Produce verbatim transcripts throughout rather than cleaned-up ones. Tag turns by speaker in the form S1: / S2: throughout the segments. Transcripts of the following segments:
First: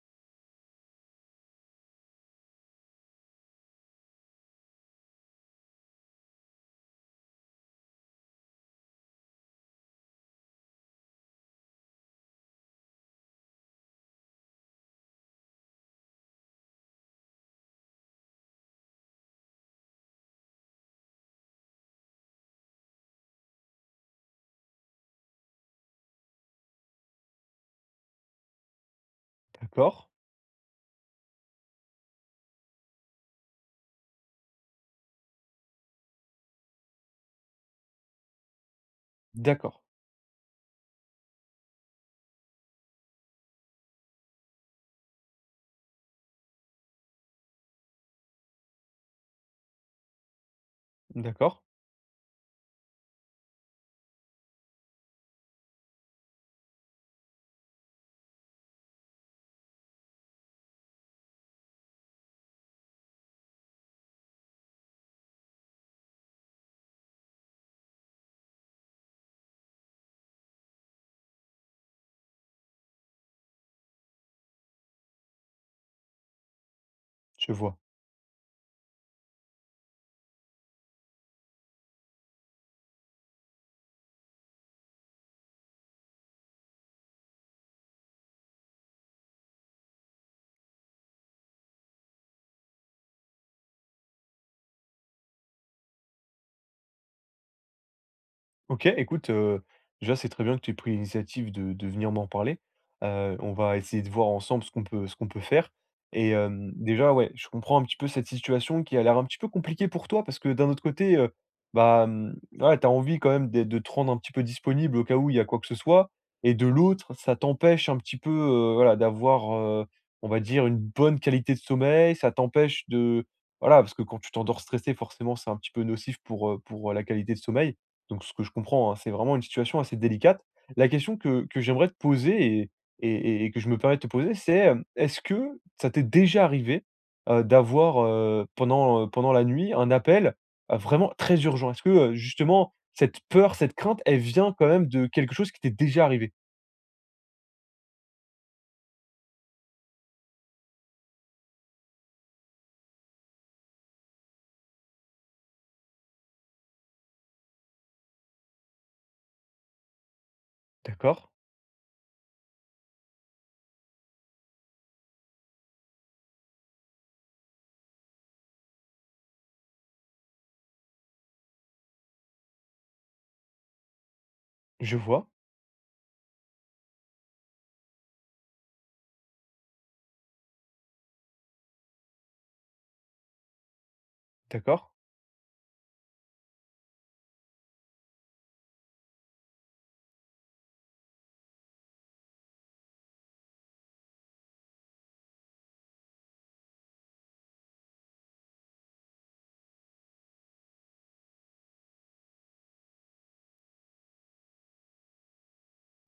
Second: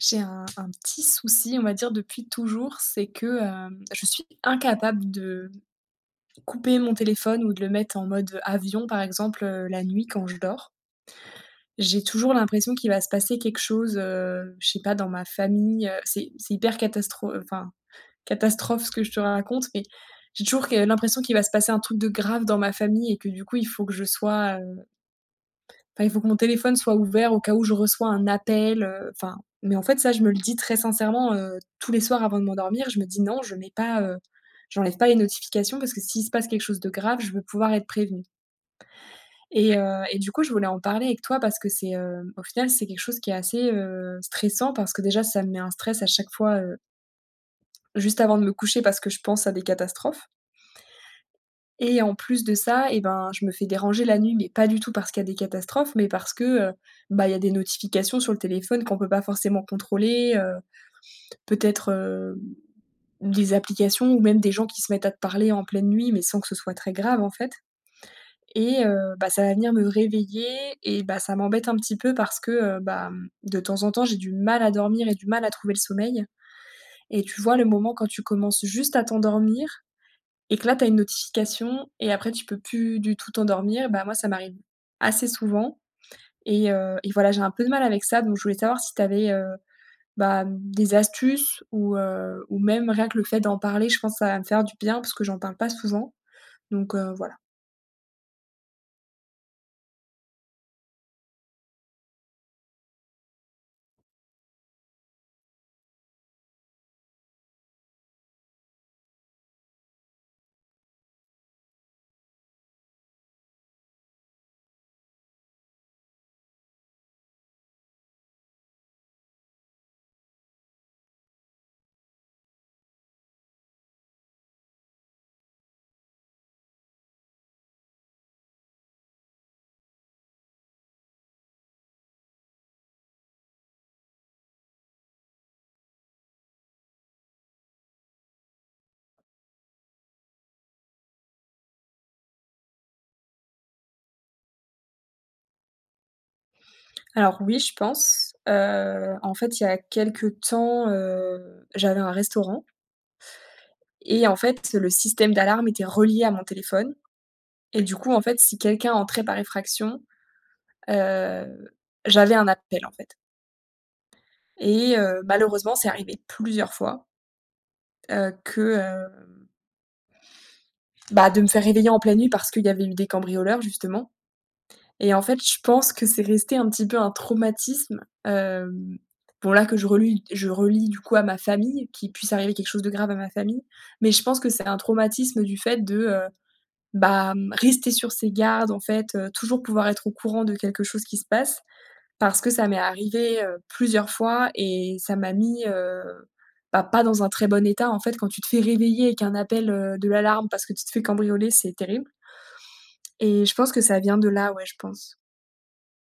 S1: J'ai un un petit souci, on va dire, depuis toujours, c'est que, hem, je suis incapable de couper mon téléphone ou de le mettre en mode avion, par exemple, heu, la nuit quand je dors. J'ai toujours l'impression qu'il va se passer quelque chose, heu, je sais pas, dans ma famille, heu, c'est c'est hyper catastro enfin, catastrophe ce que je te raconte, mais j'ai toujours que l'impression qu'il va se passer un truc de grave dans ma famille et que, du coup, il faut que je sois, enfin, il faut que mon téléphone soit ouvert au cas où je reçois un appel, heu, enfin mais en fait,
S2: D'accord,
S1: ça, je me le dis très sincèrement, heu, tous les soirs avant de m'endormir, je me dis: «Non, je mets pas, heu, j'enlève pas les notifications parce que s'il se passe quelque chose de grave, je veux pouvoir être prévenue.» et
S2: d'accord,
S1: heu et du coup, je voulais en parler avec toi parce que c'est, heu, au final, c'est quelque chose qui est assez, heu, stressant parce que déjà, ça me met un stress à chaque fois, heu, juste avant de me coucher parce que je pense à des catastrophes.
S2: d'accord,
S1: Et en plus de ça, et ben, je me fais déranger la nuit, mais pas du tout parce qu'il y a des catastrophes, mais parce que, heu, bah, il y a des notifications sur le téléphone qu'on peut pas forcément contrôler, heu, peut-être, heu, des applications ou même des gens qui se mettent à te parler en pleine nuit, mais sans que ce soit très grave, en fait. Et heu, bah, ça va venir me réveiller et bah, ça m'embête un petit peu parce que, heu, bah, mmh, de temps en temps, j'ai du mal à dormir et du mal à trouver le sommeil. Et tu
S2: je
S1: vois, le
S2: vois.
S1: moment quand tu commences juste à t'endormir et que là, tu as une notification et après tu peux plus du tout t'endormir, bah, moi, ça m'arrive assez souvent et heu et voilà, j'ai un peu de mal avec ça, donc je voulais savoir si tu avais, bah, des astuces ou heu, ou même rien que le fait d'en parler, je pense que ça va me faire du bien parce que j'en parle pas souvent, donc heu, voilà.
S2: OK, écoute, heu, déjà, c'est très bien que tu aies pris l'initiative de de venir m'en parler. Heu, on va essayer de voir ensemble ce qu'on peut ce qu'on peut faire et hem, déjà, ouais, je comprends un petit peu cette situation qui a l'air un petit peu compliquée pour toi parce que d'un autre côté, heu, bah, mmh, voilà, tu as envie quand même d'être de te rendre un petit peu disponible au cas où il y a quoi que ce soit et de l'autre, ça t'empêche un petit peu, heu, voilà, d'avoir, heu, on va dire, une bonne qualité de sommeil. Ça t'empêche de voilà, parce que quand tu t'endors stressé, forcément, c'est un petit peu nocif pour, heu, pour, la qualité de sommeil. Donc ce que je comprends, hein, c'est vraiment une situation assez délicate. La question que que j'aimerais te poser et et et que je me permets de te poser, c'est, hem, est-ce que ça t'est déjà arrivé, heu, d'avoir, heu, pendant, heu, pendant la nuit, un appel, heu, vraiment très urgent? Est-ce que, heu, justement, cette peur, cette crainte, elle vient quand même de quelque chose qui t'est déjà arrivé?
S1: Alors oui, je pense, heu, en fait, il y a quelque temps, heu, j'avais un restaurant et en fait, le système d'alarme était relié à mon téléphone. Et du coup, en fait, si quelqu'un entrait par effraction,
S2: D'accord,
S1: heu, j'avais un appel, en fait et heu, malheureusement, c'est arrivé plusieurs fois, heu, que, heu, bah, de me faire réveiller en pleine nuit parce qu'il y avait eu des cambrioleurs, justement.
S2: je
S1: Et en
S2: vois,
S1: fait, je pense que c'est resté un petit peu un traumatisme, hem, bon là, que je relie je relie du coup à ma famille, qu'il puisse arriver quelque chose de grave à ma famille, mais je pense que c'est un
S2: d'accord.
S1: traumatisme du fait de, heu, bah, mmh, rester sur ses gardes, en fait, heu, toujours pouvoir être au courant de quelque chose qui se passe. Parce que ça m'est arrivé, heu, plusieurs fois et ça m'a mis, heu, bah, pas dans un très bon état. En fait, quand tu te fais réveiller avec un appel, heu, de l'alarme parce que tu te fais cambrioler, c'est terrible et je pense que ça vient de là, ouais, je pense.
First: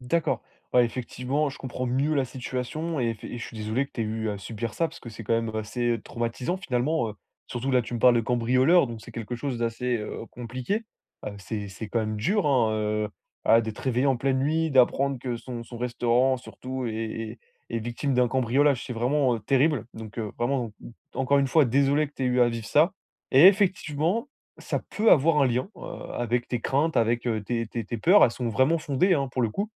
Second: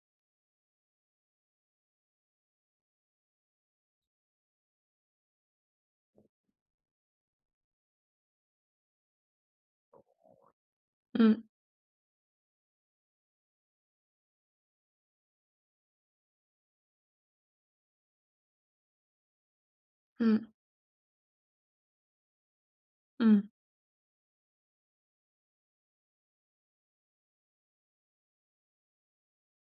S2: D'accord. Ouais, effectivement, je comprends mieux la situation et, eff- et je suis désolé que tu aies eu à subir ça parce que c'est quand même assez traumatisant finalement. Euh, surtout là, tu me parles de cambrioleur, donc c'est quelque chose d'assez euh, compliqué. Euh,
S1: Mmh,
S2: c'est, c'est quand même dur hein, euh, ah, d'être réveillé en pleine nuit, d'apprendre que son, son restaurant surtout est, est- est victime d'un cambriolage. C'est vraiment euh, terrible. Donc euh,
S1: mmh,
S2: vraiment, encore une fois, désolé que tu aies eu à vivre ça.
S1: mmh.
S2: Et effectivement, ça peut avoir un lien euh, avec tes craintes, avec euh, tes, tes- tes peurs. Elles sont vraiment fondées hein, pour le coup.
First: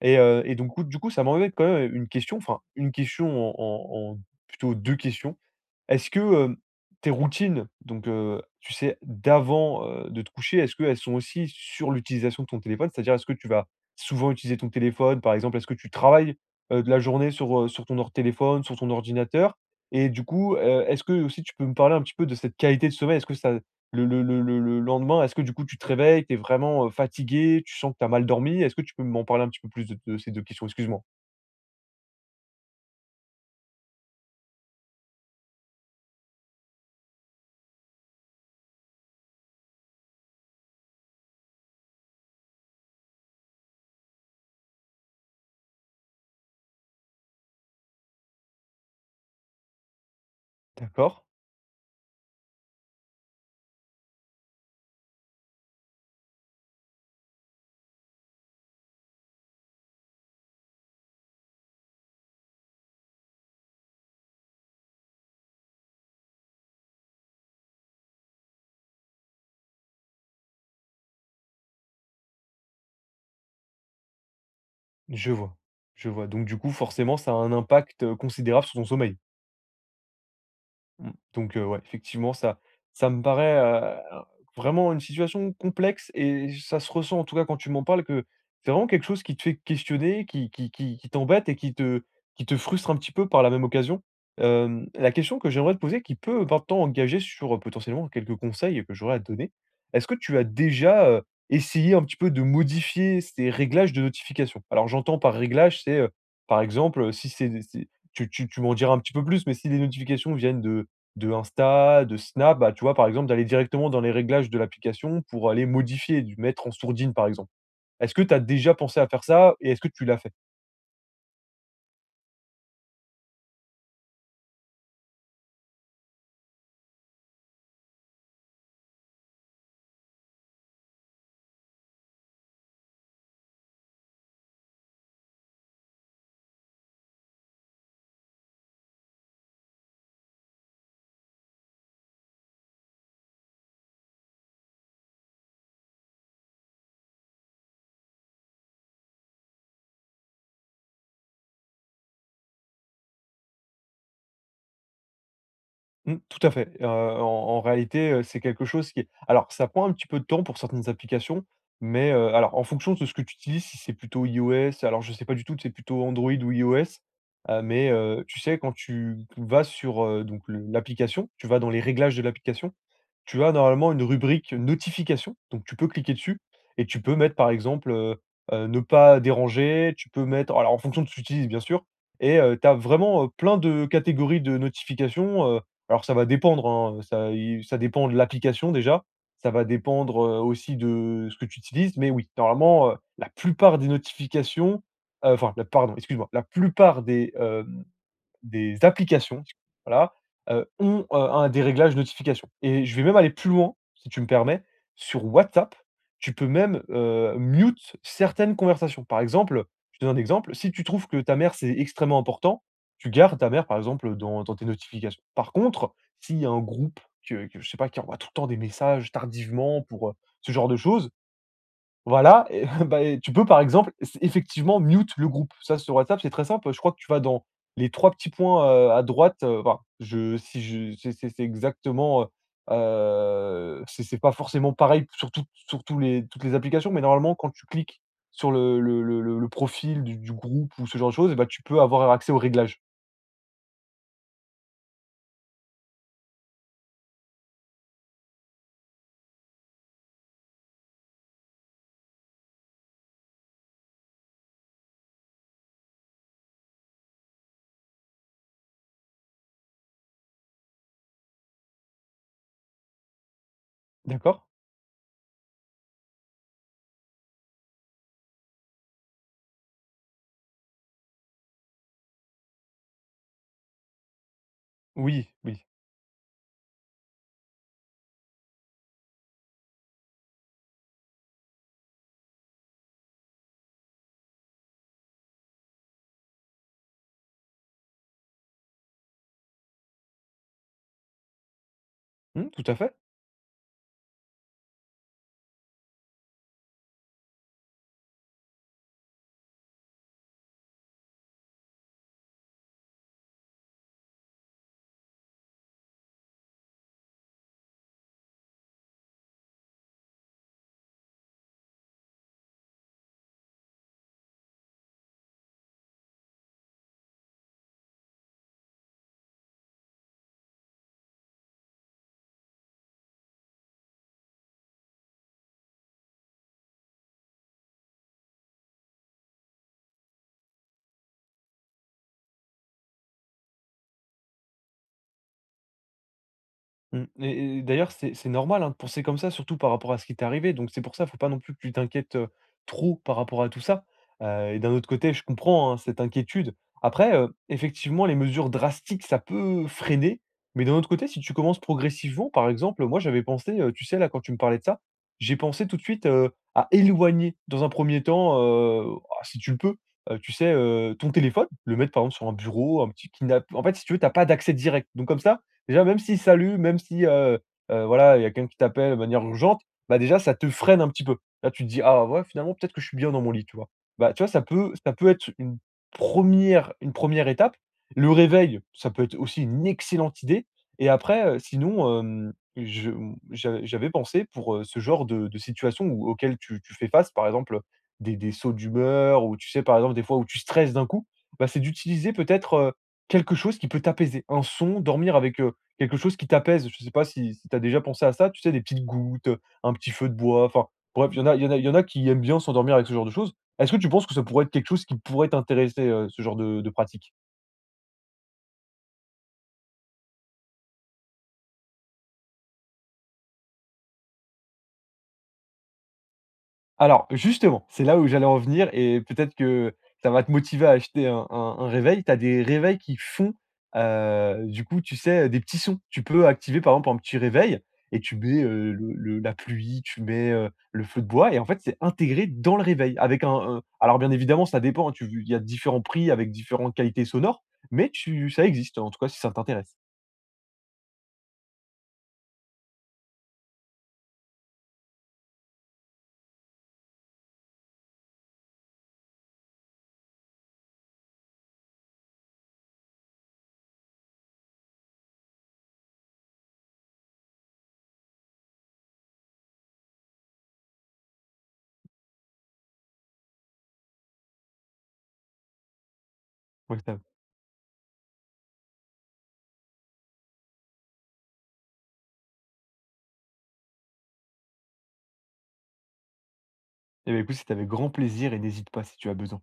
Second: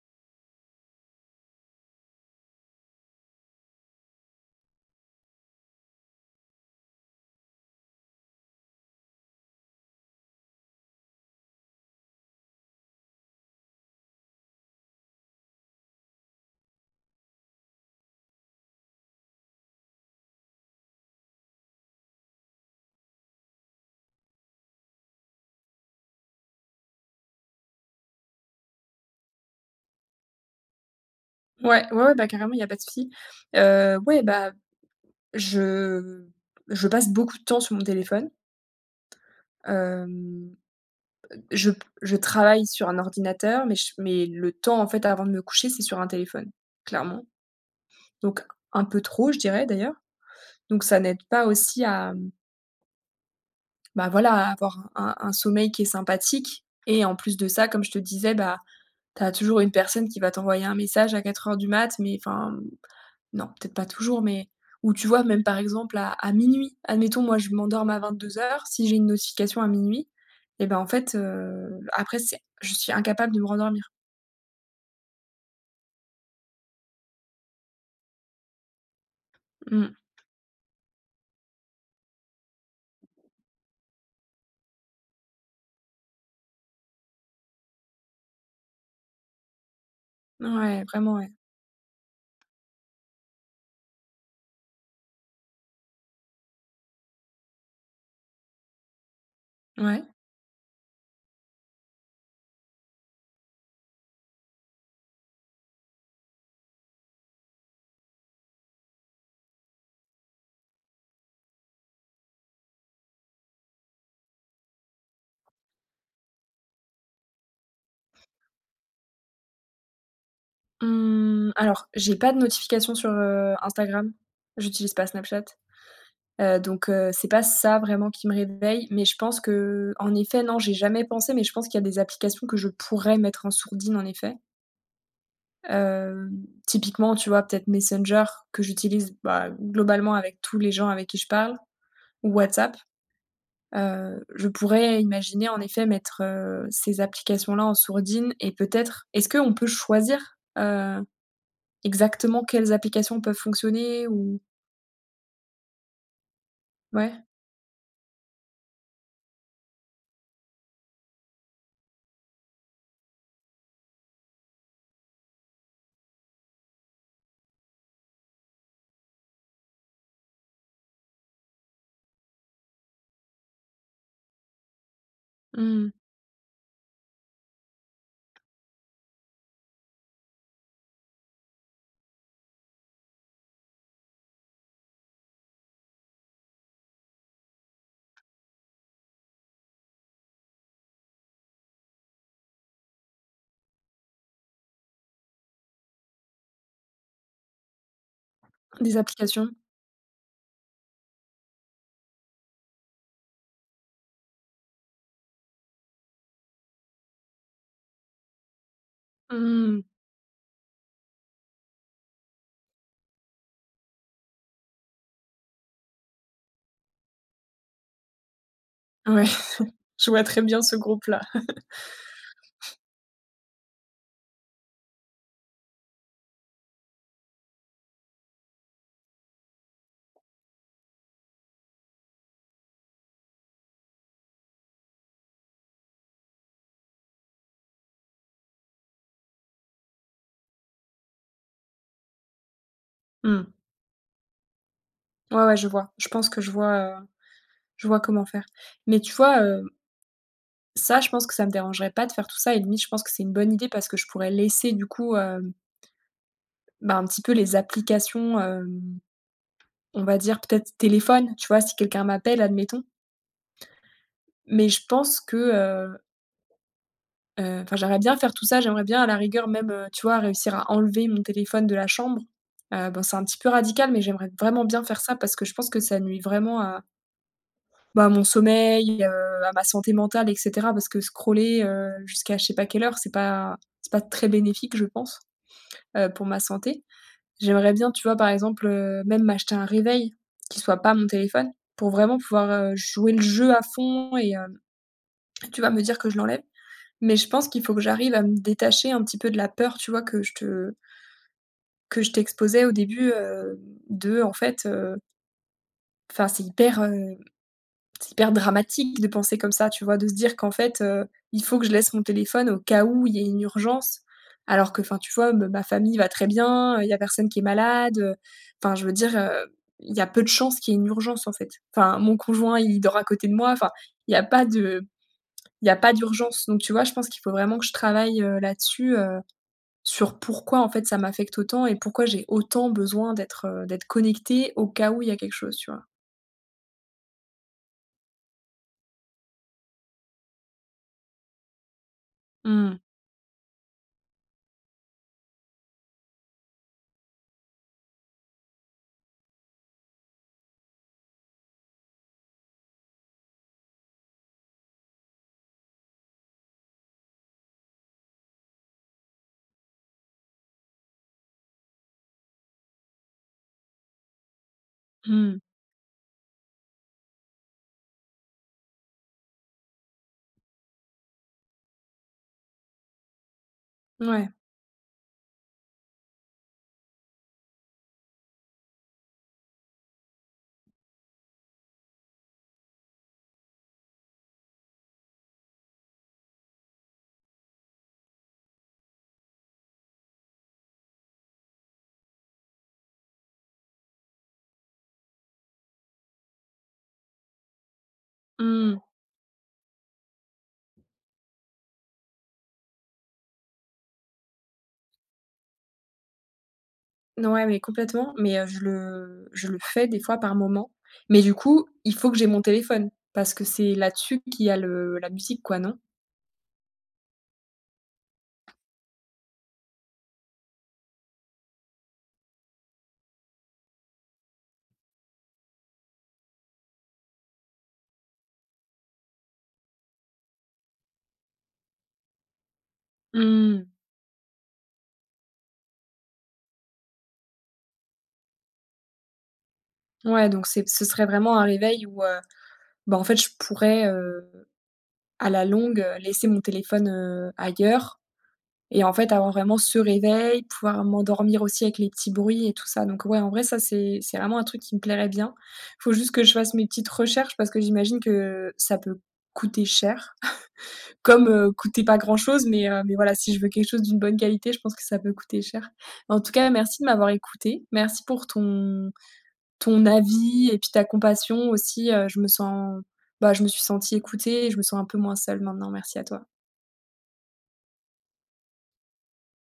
S2: Et heu et donc du coup, ça m'enlevait quand même une question, enfin une question en en en plutôt deux questions. Est-ce que, heu, tes routines, donc heu, tu sais, d'avant, heu, de te coucher, est-ce qu'elles sont aussi sur l'utilisation de ton téléphone? C'est-à-dire, est-ce que tu vas souvent utiliser ton téléphone? Par exemple, est-ce que tu travailles, heu, de la journée sur, heu, sur ton or téléphone, sur ton ordinateur? Et du coup, heu, est-ce que aussi tu peux me parler un petit peu de cette qualité de sommeil? Est-ce que ça le le le le le lendemain, est-ce que du coup tu te réveilles, tu es vraiment, heu, fatigué, tu sens que tu as mal dormi? Est-ce que tu peux m'en parler un petit peu plus de de ces deux questions? Excuse-moi.
S1: Ouais, ouais, ouais, bah, carrément, il y a pas de souci. Heu, ouais, bah, je je passe beaucoup de temps sur mon téléphone. Hem, je je travaille sur un ordinateur, mais ch mais le temps, en fait, avant de me coucher, c'est sur un téléphone, clairement. Donc un peu trop, je dirais, d'ailleurs. Donc ça n'aide
S2: D'accord.
S1: pas aussi à, mmh, bah, voilà, à avoir un un sommeil qui est sympathique et en plus de ça, comme je te disais, bah, tu as toujours une personne qui va t'envoyer un message à quatre heures du mat, mais enfin, mmh, non, peut-être pas toujours, mais ou tu vois, même par exemple à à minuit, admettons, moi, je m'endorme à vingt-deux heures si j'ai une notification à minuit et ben, en fait, heu, après c'est je suis incapable de me rendormir.
S2: Je vois, je vois. Donc du coup, forcément, ça a un impact, heu, considérable sur ton sommeil?
S1: Mmh.
S2: Mmh. Donc heu, ouais, effectivement, ça ça me paraît, heu, vraiment une situation complexe et ça se ressent, en tout cas, quand tu m'en parles, que c'est vraiment quelque chose qui te fait questionner, qui qui
S1: Ouais,
S2: qui qui
S1: vraiment, ouais.
S2: t'embête et qui te qui te frustre un petit peu par la même occasion. Hem, la question que j'aimerais te poser, qui peut maintenant engager sur, heu, potentiellement quelques conseils que j'aurais à te donner.
S1: Ouais.
S2: Est-ce que tu as déjà, heu, essayé un petit peu de modifier ces réglages de notification? Alors j'entends par réglage, c'est, heu, par exemple, si c'est c'est tu tu tu m'en diras un petit peu plus, mais si les notifications viennent de de Insta, de Snap, bah, tu vois, par exemple, d'aller directement dans les réglages de l'application pour aller modifier, du mettre en sourdine, par exemple. Est-ce que tu as déjà pensé à faire ça et est-ce que tu l'as fait?
S1: Mmh, alors, j'ai pas de notification sur, heu, Instagram. J'utilise pas Snapchat. Heu, donc heu, c'est pas ça vraiment qui me réveille, mais je pense que en effet, non, j'ai jamais pensé, mais je pense qu'il y a des applications que je pourrais mettre en sourdine en effet. Hem, typiquement, tu vois, peut-être Messenger que j'utilise, bah, globalement avec tous les gens avec qui je parle ou WhatsApp. Heu, je pourrais imaginer en effet mettre, heu, ces applications-là en sourdine et peut-être est-ce qu'on peut choisir, heu, exactement quelles applications peuvent fonctionner ou
S2: Mmh, tout à fait. Heu,
S1: ouais?
S2: en en réalité, heu, c'est quelque chose qui est alors ça prend un petit peu de temps pour certaines applications, mais heu, alors en fonction de ce que tu utilises, si c'est plutôt iOS, alors je sais pas du tout si c'est plutôt Android ou iOS, heu, mais heu, tu sais quand tu vas sur, heu, donc le l'application, tu vas dans les réglages de l'application, tu as normalement une rubrique notifications, donc tu peux
S1: Mmh.
S2: cliquer dessus et tu peux mettre par exemple, heu heu, ne pas déranger, tu peux mettre alors en fonction de ce que tu utilises bien sûr et heu, tu as vraiment, heu, plein de catégories de notifications, alors ça va dépendre, hein, ça i ça dépend de l'application déjà, ça va dépendre, heu, aussi de ce que tu utilises, mais oui, normalement, heu, la plupart des notifications, heu, enfin la pardon, excuse-moi, la plupart des, des
S1: Des
S2: applications,
S1: applications?
S2: voilà, heu, ont, heu, un des réglages notifications et je vais même aller plus loin, si tu me permets. Sur WhatsApp, tu peux même, heu, mute certaines conversations. Par exemple,
S1: Mmh.
S2: je te donne un exemple, si tu trouves que ta mère, c'est extrêmement important, tu gardes ta mère, par exemple, dans dans tes notifications. Par contre, s'il y a un groupe que que je sais pas, qui envoie tout le temps des messages
S1: Ouais.
S2: tardivement pour,
S1: Je
S2: heu,
S1: vois très
S2: ce
S1: bien
S2: genre
S1: ce
S2: de choses,
S1: groupe-là.
S2: voilà et bah, et tu peux par exemple s effectivement mute le groupe. Ça sur WhatsApp, c'est très simple, je crois que tu vas dans les trois petits points, heu, à droite, heu, enfin je si je c'est c'est c'est exactement, heu heu, c'est c'est pas forcément pareil sur toutes sur tous les toutes les applications, mais normalement quand tu cliques sur le le le le le profil du du groupe ou ce genre de choses et bah, tu peux avoir accès aux réglages.
S1: Mmh. Ouais, ouais, je vois. Je pense que je vois, heu, je vois comment faire. Mais tu vois, heu, ça, je pense que ça me dérangerait pas de faire tout ça et limite, je pense que c'est une bonne idée parce que je pourrais laisser du coup, hem, bah, un petit peu les applications, hem, on va dire peut-être téléphone, tu vois? Si quelqu'un m'appelle, admettons.
S2: D'accord?
S1: Mais je pense que, heu Heu, enfin, j'aimerais bien faire tout ça, j'aimerais bien à la rigueur même, heu, tu vois, réussir à enlever mon téléphone de la chambre. Heu, bon, c'est un petit peu radical, mais j'aimerais vraiment bien faire ça
S2: Oui,
S1: parce que je
S2: oui.
S1: pense que ça nuit vraiment à, bah, à mon sommeil, heu, à ma santé mentale et cetera parce que scroller, heu, jusqu'à je sais pas quelle heure, c'est pas c'est pas très bénéfique, je pense, heu, pour ma santé. J'aimerais bien, tu vois, par exemple, heu, même m'acheter un réveil qui soit pas mon téléphone pour vraiment
S2: Mmh,
S1: pouvoir,
S2: tout
S1: heu,
S2: à fait.
S1: jouer le jeu à fond et hem, tu vas me dire que je l'enlève. Mais je pense qu'il faut que j'arrive à me détacher un petit peu de la peur, tu vois, que je te que je t'exposais au début, heu, de en fait, heu, enfin c'est hyper, heu, c'est hyper dramatique de penser comme ça, tu vois? De se dire qu'en fait, heu, il faut que je laisse mon téléphone au cas où il y a une urgence. Alors que, enfin, tu vois, me ma famille va très bien, il y a personne qui est malade, heu, enfin je veux dire, heu, il y a peu de chances qu'il y ait une urgence en fait. Enfin, mon conjoint, il dort à côté de moi, enfin, il y a pas de il y a pas d'urgence. Donc tu vois, je pense qu'il faut vraiment que je travaille, heu, là-dessus, heu sur pourquoi en fait ça m'affecte autant et pourquoi j'ai autant besoin d'être, heu, d'être connectée au cas où il y a quelque chose, tu vois?
S2: Mmh et et d'ailleurs, c'est c'est normal, hein, de penser comme ça, surtout par rapport à ce qui t'est arrivé. Donc c'est pour ça, faut pas non plus que tu t'inquiètes, heu,
S1: Mmh,
S2: trop par rapport à tout ça. Heu et d'un autre côté, je comprends, hein, cette inquiétude. Après, heu, effectivement, les mesures drastiques, ça peut freiner, mais d'un autre côté, si tu commences progressivement, par exemple, moi, j'avais pensé, heu, tu sais, là, quand tu me parlais de ça, j'ai pensé tout de suite, heu, à éloigner dans un premier temps, heu, ah, si tu le peux, heu, tu sais, heu, ton téléphone, le mettre, par exemple, sur un bureau, un petit kidnap en fait, si tu veux, t'as pas d'accès direct. Donc comme
S1: mmh,
S2: ça, déjà, même s'il salue, même si, heu heu, voilà, il y a quelqu'un qui t'appelle de manière urgente, bah, déjà, ça te freine un petit peu. Là, tu te dis: «Ah ouais, finalement, peut-être que je suis bien dans mon lit», tu vois? Bah, tu
S1: ouais,
S2: vois, ça peut ça peut être une première une première étape. Le réveil, ça peut être aussi une excellente idée et après, heu, sinon, hem, je m j'avais pensé pour, heu, ce genre de de situation où auquel tu tu fais face, par exemple, des des sauts d'humeur ou tu sais, par exemple, des fois où tu stresses d'un coup, bah, c'est d'utiliser peut-être, heu, quelque chose qui peut t'apaiser. Un son, dormir avec, quelque chose qui t'apaise. Je sais pas si si tu as déjà pensé à ça, tu sais, des
S1: mm.
S2: petites gouttes, un petit feu de bois, enfin bref, il y en a il y en a il y en a qui aiment bien s'endormir avec ce genre de choses. Est-ce que tu penses que ça pourrait être quelque chose qui pourrait t'intéresser, heu, ce genre de de pratique?
S1: Non, ouais, mais complètement, mais heu, je le je le fais des fois par moment, mais du coup, il faut que j'ai mon téléphone parce que c'est là-dessus qu'il y a le la musique quoi, non?
S2: Alors justement, c'est là où j'allais en venir et peut-être que ça va te motiver à acheter un un un réveil. Tu as des réveils qui font, heu, du coup, tu sais, des petits sons. Tu peux activer par exemple un petit réveil et tu mets, heu, le le la pluie, tu mets, heu, le feu de bois et en fait, c'est intégré dans le réveil avec un un
S1: Mmh.
S2: alors bien évidemment, ça dépend, hein, tu il y a différents prix avec différentes qualités sonores, mais tu ça existe en tout cas si ça t'intéresse.
S1: Ouais, donc c'est ce serait vraiment un réveil où, heu, bah, en fait je pourrais, heu, à la longue, heu, laisser mon téléphone, heu, ailleurs. Et en fait, avoir vraiment ce réveil, pouvoir m'endormir aussi avec les petits bruits et tout ça. Donc ouais, en vrai, ça, c'est c'est vraiment un truc qui me plairait bien. Faut juste que je fasse mes petites recherches parce que j'imagine que ça peut coûter cher, comme, heu, coûter pas grand-chose, mais heu, mais voilà, si je veux quelque chose d'une bonne qualité, je pense que ça peut coûter cher. En tout cas,
S2: Ouais,
S1: merci de
S2: ça
S1: m'avoir écoutée. Merci pour ton ton avis et puis ta compassion aussi, heu, je me sens bah, je me suis sentie écoutée et je me sens un peu moins seule maintenant. Merci à toi.
S2: et bah, écoute, c'était avec grand plaisir et n'hésite pas si tu as besoin.